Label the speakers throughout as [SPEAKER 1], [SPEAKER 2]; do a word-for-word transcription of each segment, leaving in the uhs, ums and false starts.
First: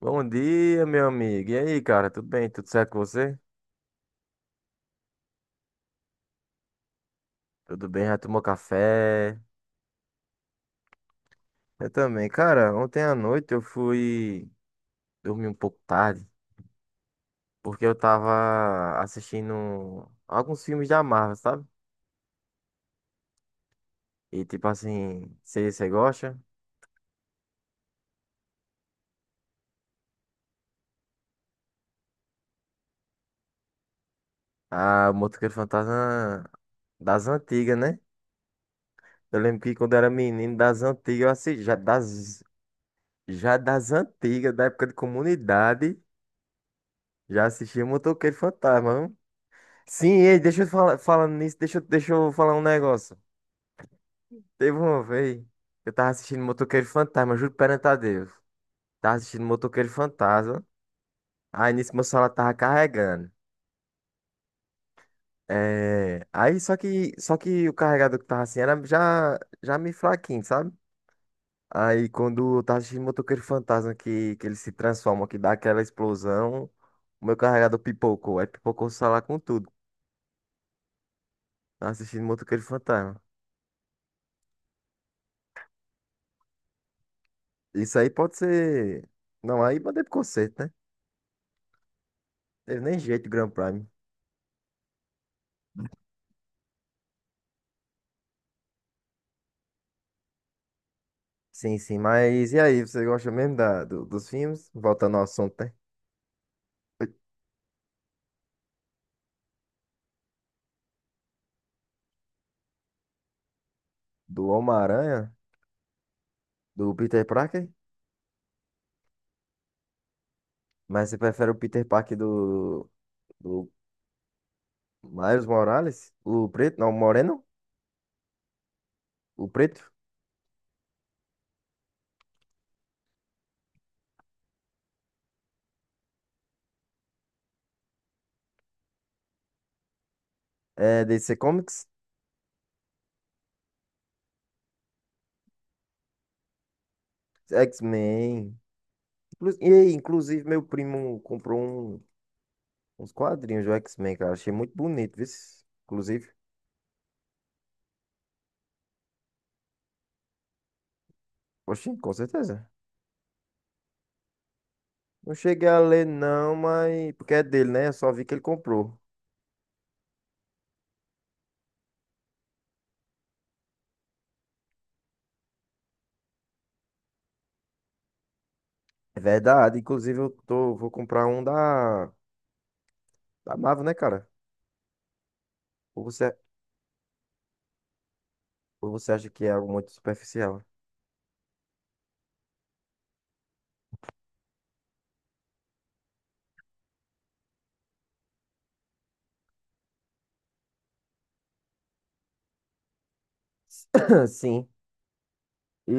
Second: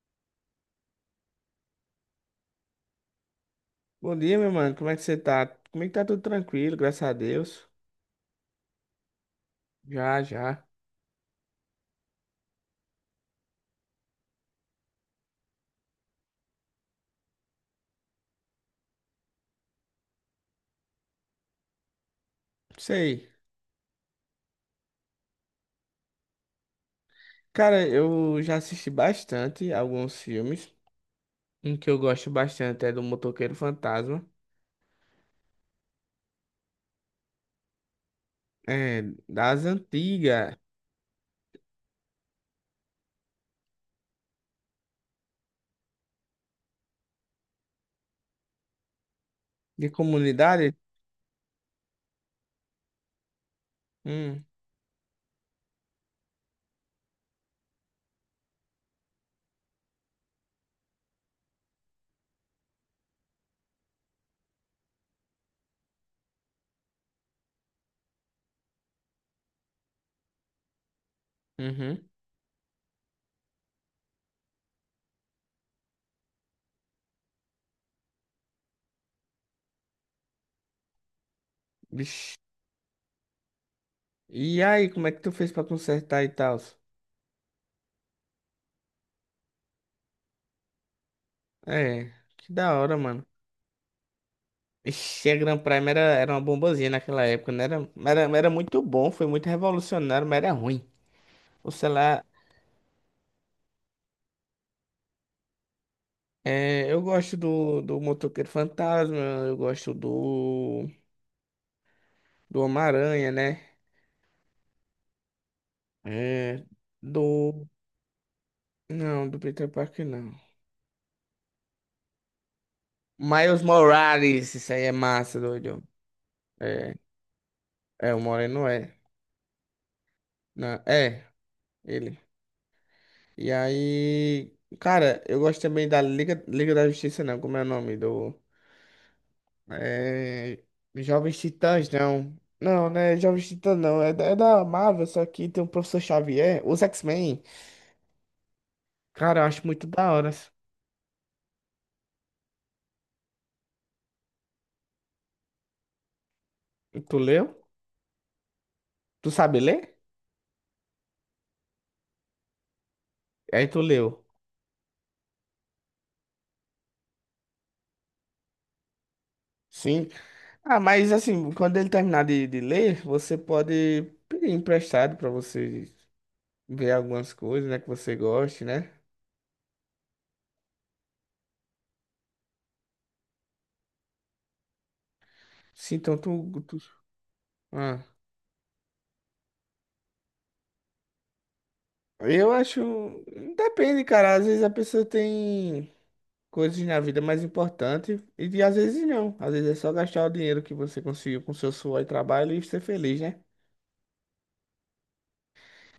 [SPEAKER 1] Bom dia, meu amigo. E aí, cara? Tudo bem? Tudo certo com você?
[SPEAKER 2] Bom dia, meu mano. Como é que você tá? Como é que tá tudo tranquilo, graças a Deus?
[SPEAKER 1] Tudo bem? Já tomou café?
[SPEAKER 2] Já, já.
[SPEAKER 1] Eu também. Cara, ontem à noite eu fui dormir um pouco tarde, porque eu tava assistindo alguns filmes da Marvel, sabe?
[SPEAKER 2] Sei.
[SPEAKER 1] E tipo assim, se você gosta?
[SPEAKER 2] Cara, eu já assisti bastante alguns filmes. Um que eu gosto bastante é do Motoqueiro Fantasma.
[SPEAKER 1] Ah, o Motoqueiro Fantasma das antigas, né?
[SPEAKER 2] É,
[SPEAKER 1] Eu lembro
[SPEAKER 2] das
[SPEAKER 1] que quando eu era menino,
[SPEAKER 2] antigas.
[SPEAKER 1] das antigas, eu assisti, já das, já das antigas, da época de comunidade, já assistia Motoqueiro Fantasma, viu?
[SPEAKER 2] De
[SPEAKER 1] Sim, ei, deixa eu
[SPEAKER 2] comunidade?
[SPEAKER 1] falar, falando nisso, deixa, eu- deixa eu falar um negócio.
[SPEAKER 2] Hum,
[SPEAKER 1] Teve uma vez, eu tava assistindo Motoqueiro Fantasma, juro perante a Deus. Tava assistindo Motoqueiro Fantasma, aí nisso meu celular tava carregando. É, aí só que, só que o carregador que tava assim era já, já meio fraquinho, sabe? Aí
[SPEAKER 2] uhum.
[SPEAKER 1] quando eu tava assistindo Motoqueiro Fantasma, que, que ele se transforma, que dá aquela explosão, o meu carregador pipocou, aí pipocou o celular com tudo. Tava assistindo
[SPEAKER 2] Vixe.
[SPEAKER 1] Motoqueiro Fantasma.
[SPEAKER 2] E aí, como é que tu fez pra consertar e tal?
[SPEAKER 1] Isso aí pode ser. Não, aí mandei pro conserto, né?
[SPEAKER 2] É, que da
[SPEAKER 1] Teve
[SPEAKER 2] hora,
[SPEAKER 1] nem
[SPEAKER 2] mano.
[SPEAKER 1] jeito, Grand Prime.
[SPEAKER 2] Ixi, a Grand Prime era, era uma bombazinha naquela época, né? Era, era, era muito bom, foi muito revolucionário, mas era ruim. O
[SPEAKER 1] Sim, sim,
[SPEAKER 2] celular.
[SPEAKER 1] mas e aí, você gosta mesmo da, do- dos filmes? Voltando ao assunto, né?
[SPEAKER 2] É, eu gosto do, do Motoqueiro Fantasma, eu gosto do, do Homem-Aranha, né?
[SPEAKER 1] Do Homem-Aranha?
[SPEAKER 2] É,
[SPEAKER 1] Do Peter Parker?
[SPEAKER 2] do. Não, do Peter Parker não.
[SPEAKER 1] Mas você prefere o Peter Parker do,
[SPEAKER 2] Miles
[SPEAKER 1] do
[SPEAKER 2] Morales, isso aí é massa,
[SPEAKER 1] Miles
[SPEAKER 2] doido.
[SPEAKER 1] Morales? O preto? Não, o
[SPEAKER 2] É,
[SPEAKER 1] moreno?
[SPEAKER 2] é o Moreno é.
[SPEAKER 1] O preto?
[SPEAKER 2] Não, é, ele. E aí. Cara, eu gosto também da Liga, Liga da Justiça, não, como é o nome? Do. É,
[SPEAKER 1] É, D C
[SPEAKER 2] Jovens
[SPEAKER 1] Comics?
[SPEAKER 2] Titãs, não. Não, né? Jovens Titãs não. É, da- é da Marvel, só que tem o Professor Xavier, os X-Men.
[SPEAKER 1] X-Men.
[SPEAKER 2] Cara, eu
[SPEAKER 1] Inclu-
[SPEAKER 2] acho
[SPEAKER 1] E
[SPEAKER 2] muito
[SPEAKER 1] aí,
[SPEAKER 2] da hora.
[SPEAKER 1] inclusive, meu primo comprou um- uns quadrinhos do X-Men, cara. Achei muito bonito, viu? Inclusive.
[SPEAKER 2] E tu leu? Tu sabe ler?
[SPEAKER 1] Oxi, com certeza.
[SPEAKER 2] Aí tu leu.
[SPEAKER 1] Não cheguei a ler, não, mas. Porque é dele, né? Eu só vi que ele comprou.
[SPEAKER 2] Sim. Ah, mas assim, quando ele terminar de, de ler, você pode pedir emprestado pra você ver algumas coisas, né, que você goste, né?
[SPEAKER 1] É verdade. Inclusive, eu tô, vou comprar um da, da Marvel, né, cara?
[SPEAKER 2] Sim,
[SPEAKER 1] Ou
[SPEAKER 2] então
[SPEAKER 1] você,
[SPEAKER 2] tu, tu... Ah.
[SPEAKER 1] ou você acha que é algo muito superficial?
[SPEAKER 2] Eu acho. Depende, cara. Às vezes a pessoa tem coisas na vida mais importantes e de- às vezes não. Às vezes é só gastar o dinheiro que você conseguiu com seu suor e trabalho e ser feliz, né?
[SPEAKER 1] Sim.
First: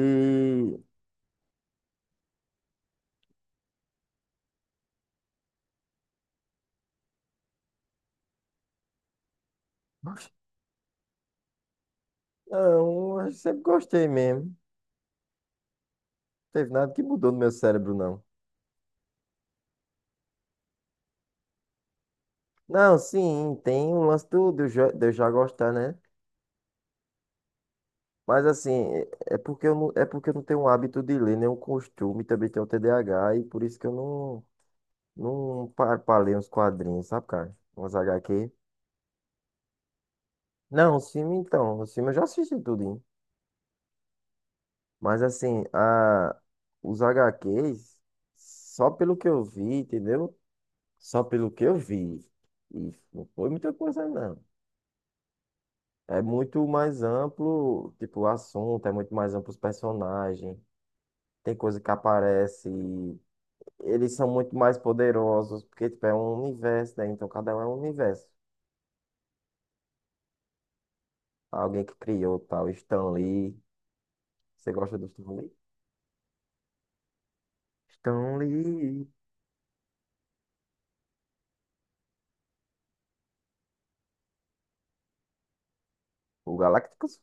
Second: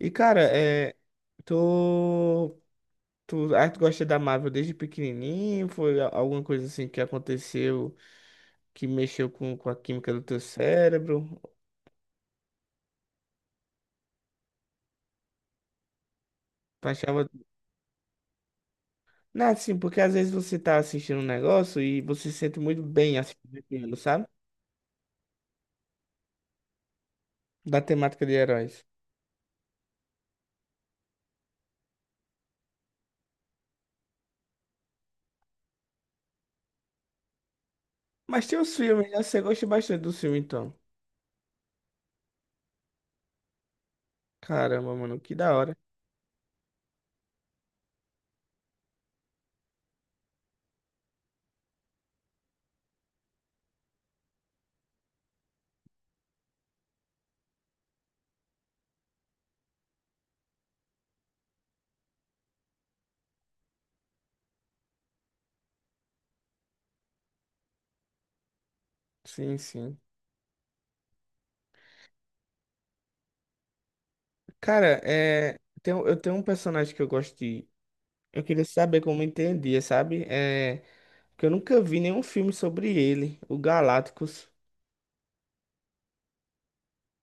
[SPEAKER 2] E, cara, é. Tu. Tu, ah, tu gosta da Marvel desde pequenininho? Foi a- alguma coisa assim que aconteceu que mexeu com, com a química do teu cérebro?
[SPEAKER 1] Não, eu sempre gostei mesmo. Não teve
[SPEAKER 2] Tu
[SPEAKER 1] nada que
[SPEAKER 2] achava...
[SPEAKER 1] mudou no meu cérebro, não.
[SPEAKER 2] Não, assim, porque às vezes você tá assistindo um negócio e você se sente muito
[SPEAKER 1] Não,
[SPEAKER 2] bem
[SPEAKER 1] sim,
[SPEAKER 2] assistindo
[SPEAKER 1] tem
[SPEAKER 2] aquilo,
[SPEAKER 1] o
[SPEAKER 2] sabe?
[SPEAKER 1] lance do, de eu já de eu já gostar, né?
[SPEAKER 2] Da temática de
[SPEAKER 1] Mas assim,
[SPEAKER 2] heróis.
[SPEAKER 1] é é porque eu não, é porque eu não tenho um hábito de ler, nenhum costume, também tenho T D A H, e por isso que eu não, não parpalei uns quadrinhos, sabe, cara? Umas
[SPEAKER 2] Mas
[SPEAKER 1] H Q.
[SPEAKER 2] tem os filmes, né? Você gosta bastante do filme, então.
[SPEAKER 1] Não, o filme então, o filme eu já assisti tudo, hein?
[SPEAKER 2] Caramba, mano,
[SPEAKER 1] Mas
[SPEAKER 2] que da
[SPEAKER 1] assim,
[SPEAKER 2] hora.
[SPEAKER 1] a... os H Qs, só pelo que eu vi, entendeu? Só pelo que eu vi. E não foi muita coisa, não. É muito mais amplo, tipo, o assunto, é muito mais amplo os personagens. Tem coisa que aparece, e eles são muito mais poderosos, porque, tipo, é um universo, né? Então cada um é um universo.
[SPEAKER 2] Sim, sim.
[SPEAKER 1] Alguém que criou tal, Stan Lee. Você
[SPEAKER 2] Cara,
[SPEAKER 1] gosta do Stan Lee?
[SPEAKER 2] é... tem um- eu tenho um personagem que eu gosto de...
[SPEAKER 1] Stan
[SPEAKER 2] Eu queria saber
[SPEAKER 1] Lee.
[SPEAKER 2] como entendia, sabe? É... Porque eu nunca vi nenhum filme sobre ele, o Galácticos.
[SPEAKER 1] O Galactus?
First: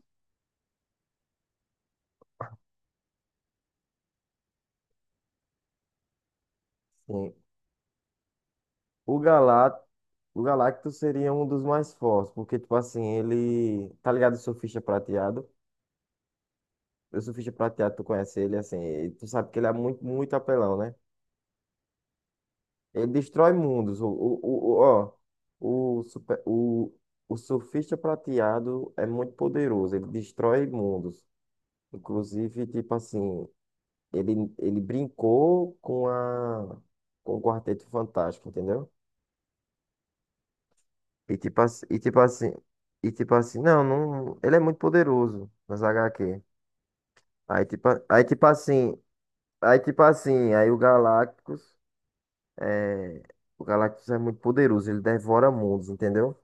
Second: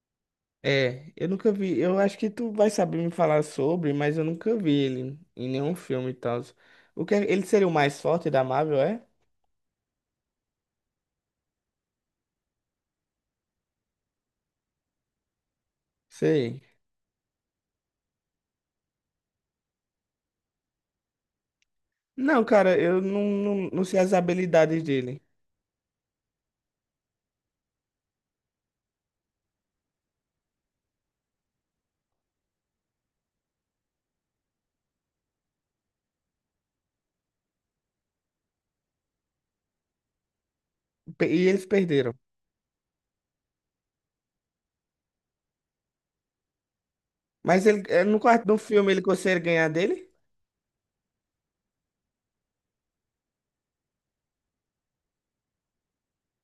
[SPEAKER 2] É, eu nunca vi. Eu acho que tu vai saber me falar sobre, mas eu nunca vi ele em nenhum filme e tal. O que é-
[SPEAKER 1] Sim.
[SPEAKER 2] ele seria o mais forte da Marvel, é?
[SPEAKER 1] O Galá, o Galacto seria um dos mais fortes, porque, tipo assim, ele. Tá ligado o Surfista Prateado?
[SPEAKER 2] Sei.
[SPEAKER 1] O Surfista Prateado, tu conhece ele, assim, e tu sabe que ele é muito, muito apelão, né?
[SPEAKER 2] Não, cara, eu
[SPEAKER 1] Ele
[SPEAKER 2] não,
[SPEAKER 1] destrói
[SPEAKER 2] não, não sei
[SPEAKER 1] mundos. O,
[SPEAKER 2] as
[SPEAKER 1] o, o, o-
[SPEAKER 2] habilidades
[SPEAKER 1] ó,
[SPEAKER 2] dele.
[SPEAKER 1] o, super, o, o Surfista Prateado é muito poderoso, ele destrói mundos. Inclusive, tipo assim, ele, ele brincou com a, com o Quarteto Fantástico, entendeu?
[SPEAKER 2] Pe-
[SPEAKER 1] E
[SPEAKER 2] E
[SPEAKER 1] tipo
[SPEAKER 2] eles
[SPEAKER 1] assim, e
[SPEAKER 2] perderam.
[SPEAKER 1] tipo assim, e tipo assim, não, não, ele é muito poderoso nas H Q. Aí
[SPEAKER 2] Mas ele,
[SPEAKER 1] tipo, a-
[SPEAKER 2] é, no
[SPEAKER 1] aí tipo
[SPEAKER 2] quarto do filme
[SPEAKER 1] assim,
[SPEAKER 2] ele consegue ganhar
[SPEAKER 1] aí tipo
[SPEAKER 2] dele?
[SPEAKER 1] assim, aí o Galactus é, o Galactus é muito poderoso, ele devora mundos, entendeu?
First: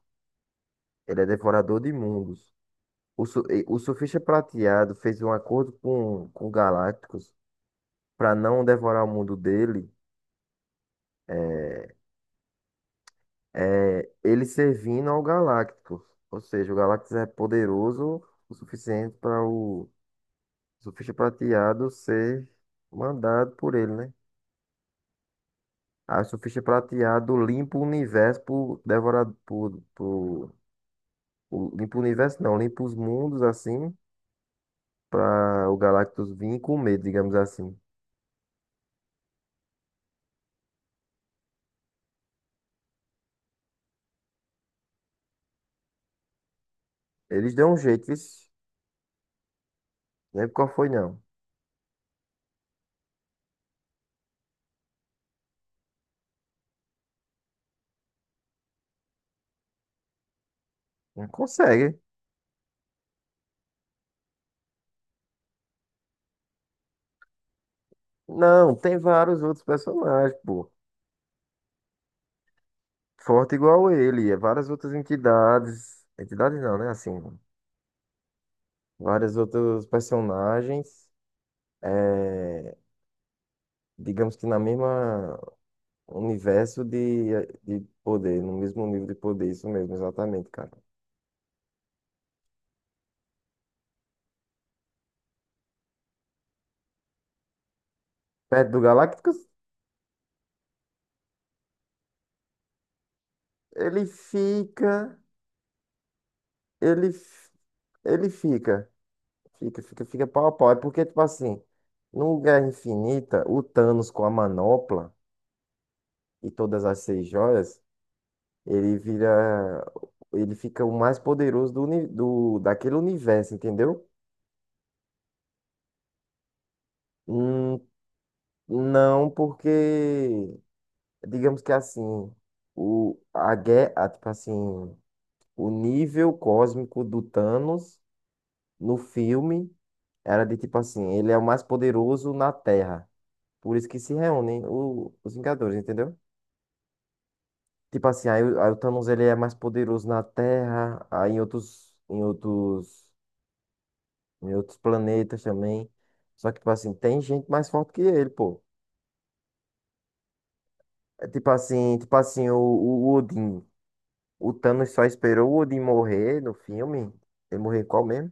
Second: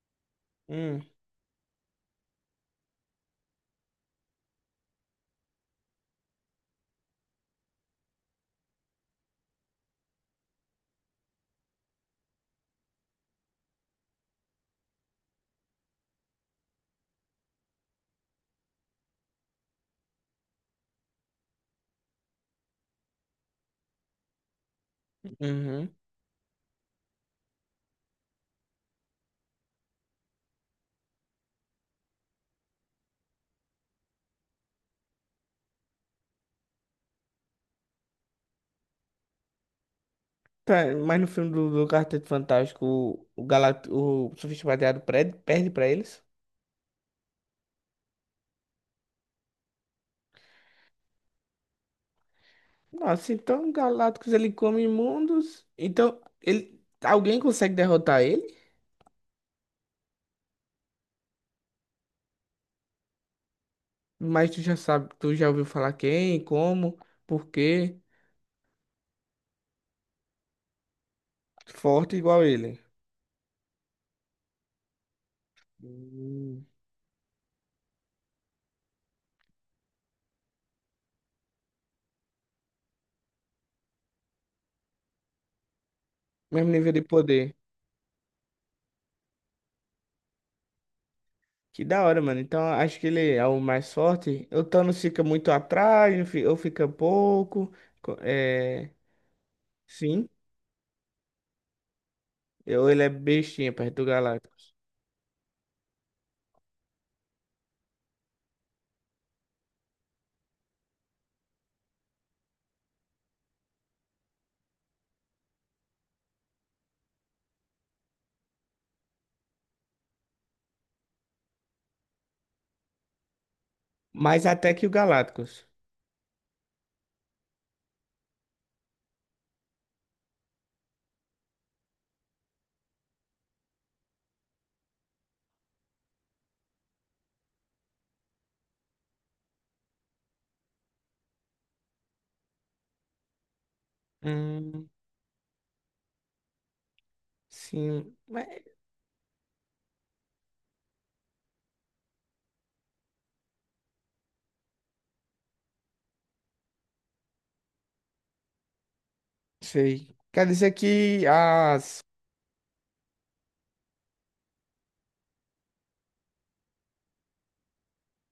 [SPEAKER 2] Hum,
[SPEAKER 1] Ele é devorador de mundos. O, su- e- o Surfista Prateado fez um acordo com, com o Galactus para não devorar o mundo dele, é, é, ele servindo ao Galactus. Ou seja, o Galactus é poderoso o suficiente para o Surfista prateado ser mandado por ele, né?
[SPEAKER 2] uhum.
[SPEAKER 1] Aí o surfista prateado limpa o universo por devorar por, por, o- limpa o universo não, limpa os mundos assim para o Galactus vir comer, digamos assim.
[SPEAKER 2] Tá, mas no filme do, do Quarteto Fantástico, o, o, Galact o Surfista Prateado perde, perde pra eles?
[SPEAKER 1] Eles dão um jeito, isso. Lembro qual foi, não.
[SPEAKER 2] Nossa, então Galactus ele come mundos. Então, ele, alguém consegue derrotar ele?
[SPEAKER 1] Não consegue.
[SPEAKER 2] Mas tu já sabe, tu já ouviu falar quem, como, por quê?
[SPEAKER 1] Não, tem vários outros personagens, pô.
[SPEAKER 2] Forte igual ele.
[SPEAKER 1] Forte igual ele, é várias outras entidades. Entidades
[SPEAKER 2] Hum.
[SPEAKER 1] não, né? Assim, várias outros personagens. É, digamos que na mesma.
[SPEAKER 2] Mesmo
[SPEAKER 1] Universo
[SPEAKER 2] nível de
[SPEAKER 1] de,
[SPEAKER 2] poder.
[SPEAKER 1] de poder, no mesmo nível de poder, isso mesmo, exatamente, cara.
[SPEAKER 2] Que da hora, mano. Então acho que ele é o mais forte. O Thanos fica muito atrás, eu fi- ou fica pouco. Co-
[SPEAKER 1] Perto do
[SPEAKER 2] É...
[SPEAKER 1] Galácticos,
[SPEAKER 2] Sim, eu, ele é bestinha perto
[SPEAKER 1] ele
[SPEAKER 2] do Galactus.
[SPEAKER 1] fica. Ele, f- ele fica. Fica, fica, fica pau a pau. É porque, tipo assim, no Guerra Infinita, o Thanos com a manopla e todas as seis joias, ele vira. Ele fica o mais poderoso do, uni- do, daquele universo, entendeu?
[SPEAKER 2] Mais até que o Galactus.
[SPEAKER 1] Hum, não, porque. Digamos que assim. O, a guerra, tipo assim. O nível cósmico do Thanos no filme era de tipo assim, ele é o mais poderoso na Terra. Por isso que se reúnem
[SPEAKER 2] Hum,
[SPEAKER 1] o- os Vingadores, entendeu? Tipo
[SPEAKER 2] sim,
[SPEAKER 1] assim, aí,
[SPEAKER 2] mas
[SPEAKER 1] o aí o Thanos ele é mais poderoso na Terra, aí em outros, em outros, em outros planetas também. Só que, tipo assim, tem gente mais forte que ele, pô.
[SPEAKER 2] sei. Quer dizer que
[SPEAKER 1] É tipo assim,
[SPEAKER 2] as.
[SPEAKER 1] tipo assim, o, o Odin. O Thanos só esperou o Odin morrer no filme. Ele morreu em qual mesmo?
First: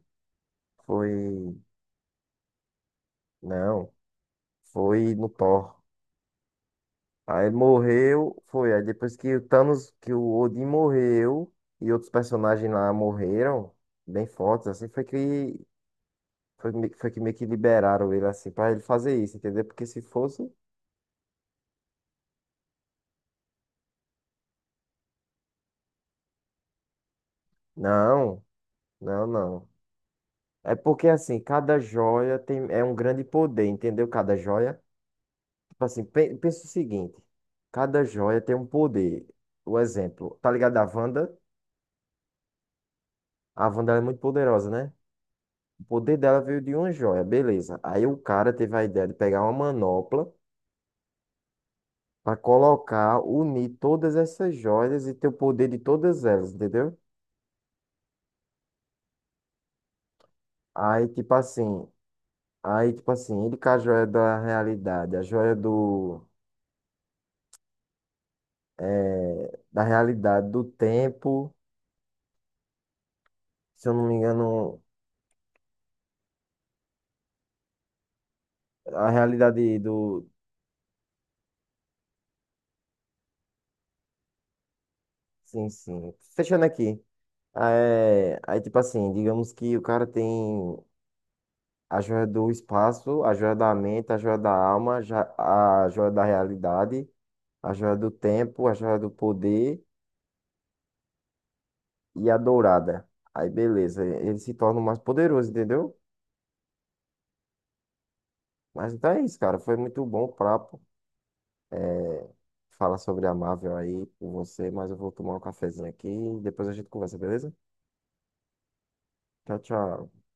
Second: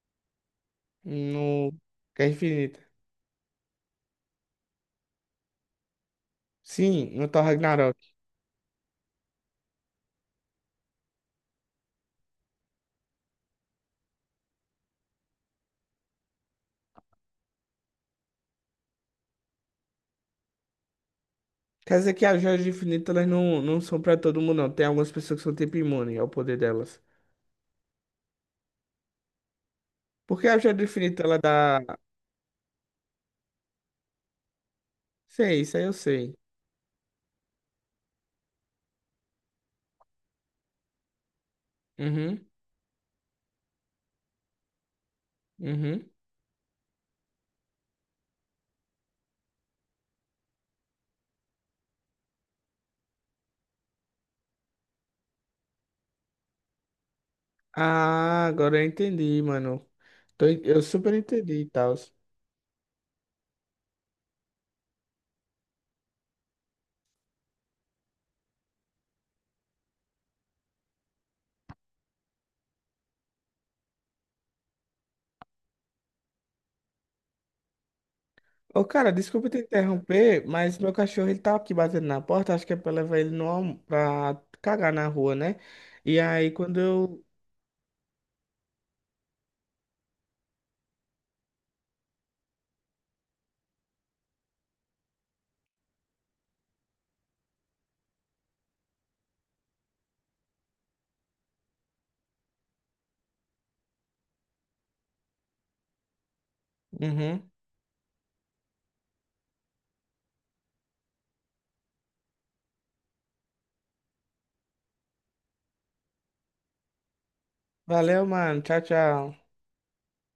[SPEAKER 1] Foi.
[SPEAKER 2] No. Guerra Infinita.
[SPEAKER 1] Não. Foi no Thor.
[SPEAKER 2] Sim, no Thor
[SPEAKER 1] Aí
[SPEAKER 2] Ragnarok.
[SPEAKER 1] morreu, foi. Aí depois que o Thanos, que o Odin morreu e outros personagens lá morreram, bem fortes, assim, foi que foi, me- foi que meio que liberaram ele assim pra ele fazer isso, entendeu? Porque se fosse,
[SPEAKER 2] Quer dizer que as joias do infinito elas não, não são pra todo mundo, não. Tem algumas pessoas que são tipo imune ao poder delas.
[SPEAKER 1] não, não, não.
[SPEAKER 2] Porque a
[SPEAKER 1] É
[SPEAKER 2] joia do
[SPEAKER 1] porque
[SPEAKER 2] infinito ela
[SPEAKER 1] assim,
[SPEAKER 2] dá.
[SPEAKER 1] cada joia tem é um grande poder, entendeu? Cada joia,
[SPEAKER 2] Sei, isso aí
[SPEAKER 1] tipo
[SPEAKER 2] eu
[SPEAKER 1] assim,
[SPEAKER 2] sei.
[SPEAKER 1] pe- pensa o seguinte, cada joia tem um poder. O exemplo, tá ligado a Wanda?
[SPEAKER 2] Uhum,
[SPEAKER 1] A Wanda ela é muito poderosa, né? O
[SPEAKER 2] uhum.
[SPEAKER 1] poder dela veio de uma joia, beleza. Aí o cara teve a ideia de pegar uma manopla pra colocar, unir todas essas joias e ter o poder de todas elas, entendeu?
[SPEAKER 2] Ah, agora eu entendi, mano. Tô en- eu
[SPEAKER 1] Aí,
[SPEAKER 2] super
[SPEAKER 1] tipo
[SPEAKER 2] entendi e
[SPEAKER 1] assim,
[SPEAKER 2] tal.
[SPEAKER 1] aí, tipo assim, ele com a joia da realidade, a joia do, eh, da realidade do tempo, se eu não me engano,
[SPEAKER 2] Ô,
[SPEAKER 1] a
[SPEAKER 2] cara, desculpa te
[SPEAKER 1] realidade do,
[SPEAKER 2] interromper, mas meu cachorro ele tá aqui batendo na porta. Acho que é pra levar ele no, alm- pra cagar na rua, né?
[SPEAKER 1] sim, sim,
[SPEAKER 2] E aí
[SPEAKER 1] fechando
[SPEAKER 2] quando
[SPEAKER 1] aqui.
[SPEAKER 2] eu.
[SPEAKER 1] Eh, aí, tipo assim, digamos que o cara tem a joia do espaço, a joia da mente, a joia da alma, já- a joia da realidade, a joia do tempo, a joia do poder e a dourada. Aí beleza, ele se torna o mais poderoso, entendeu?
[SPEAKER 2] Uhum.
[SPEAKER 1] Mas então é isso, cara. Foi muito bom o papo. É, fala sobre a Marvel aí com você, mas eu vou tomar um cafezinho aqui e depois a gente conversa, beleza?
[SPEAKER 2] Valeu, mano. Tchau, tchau.
[SPEAKER 1] Tchau, tchau.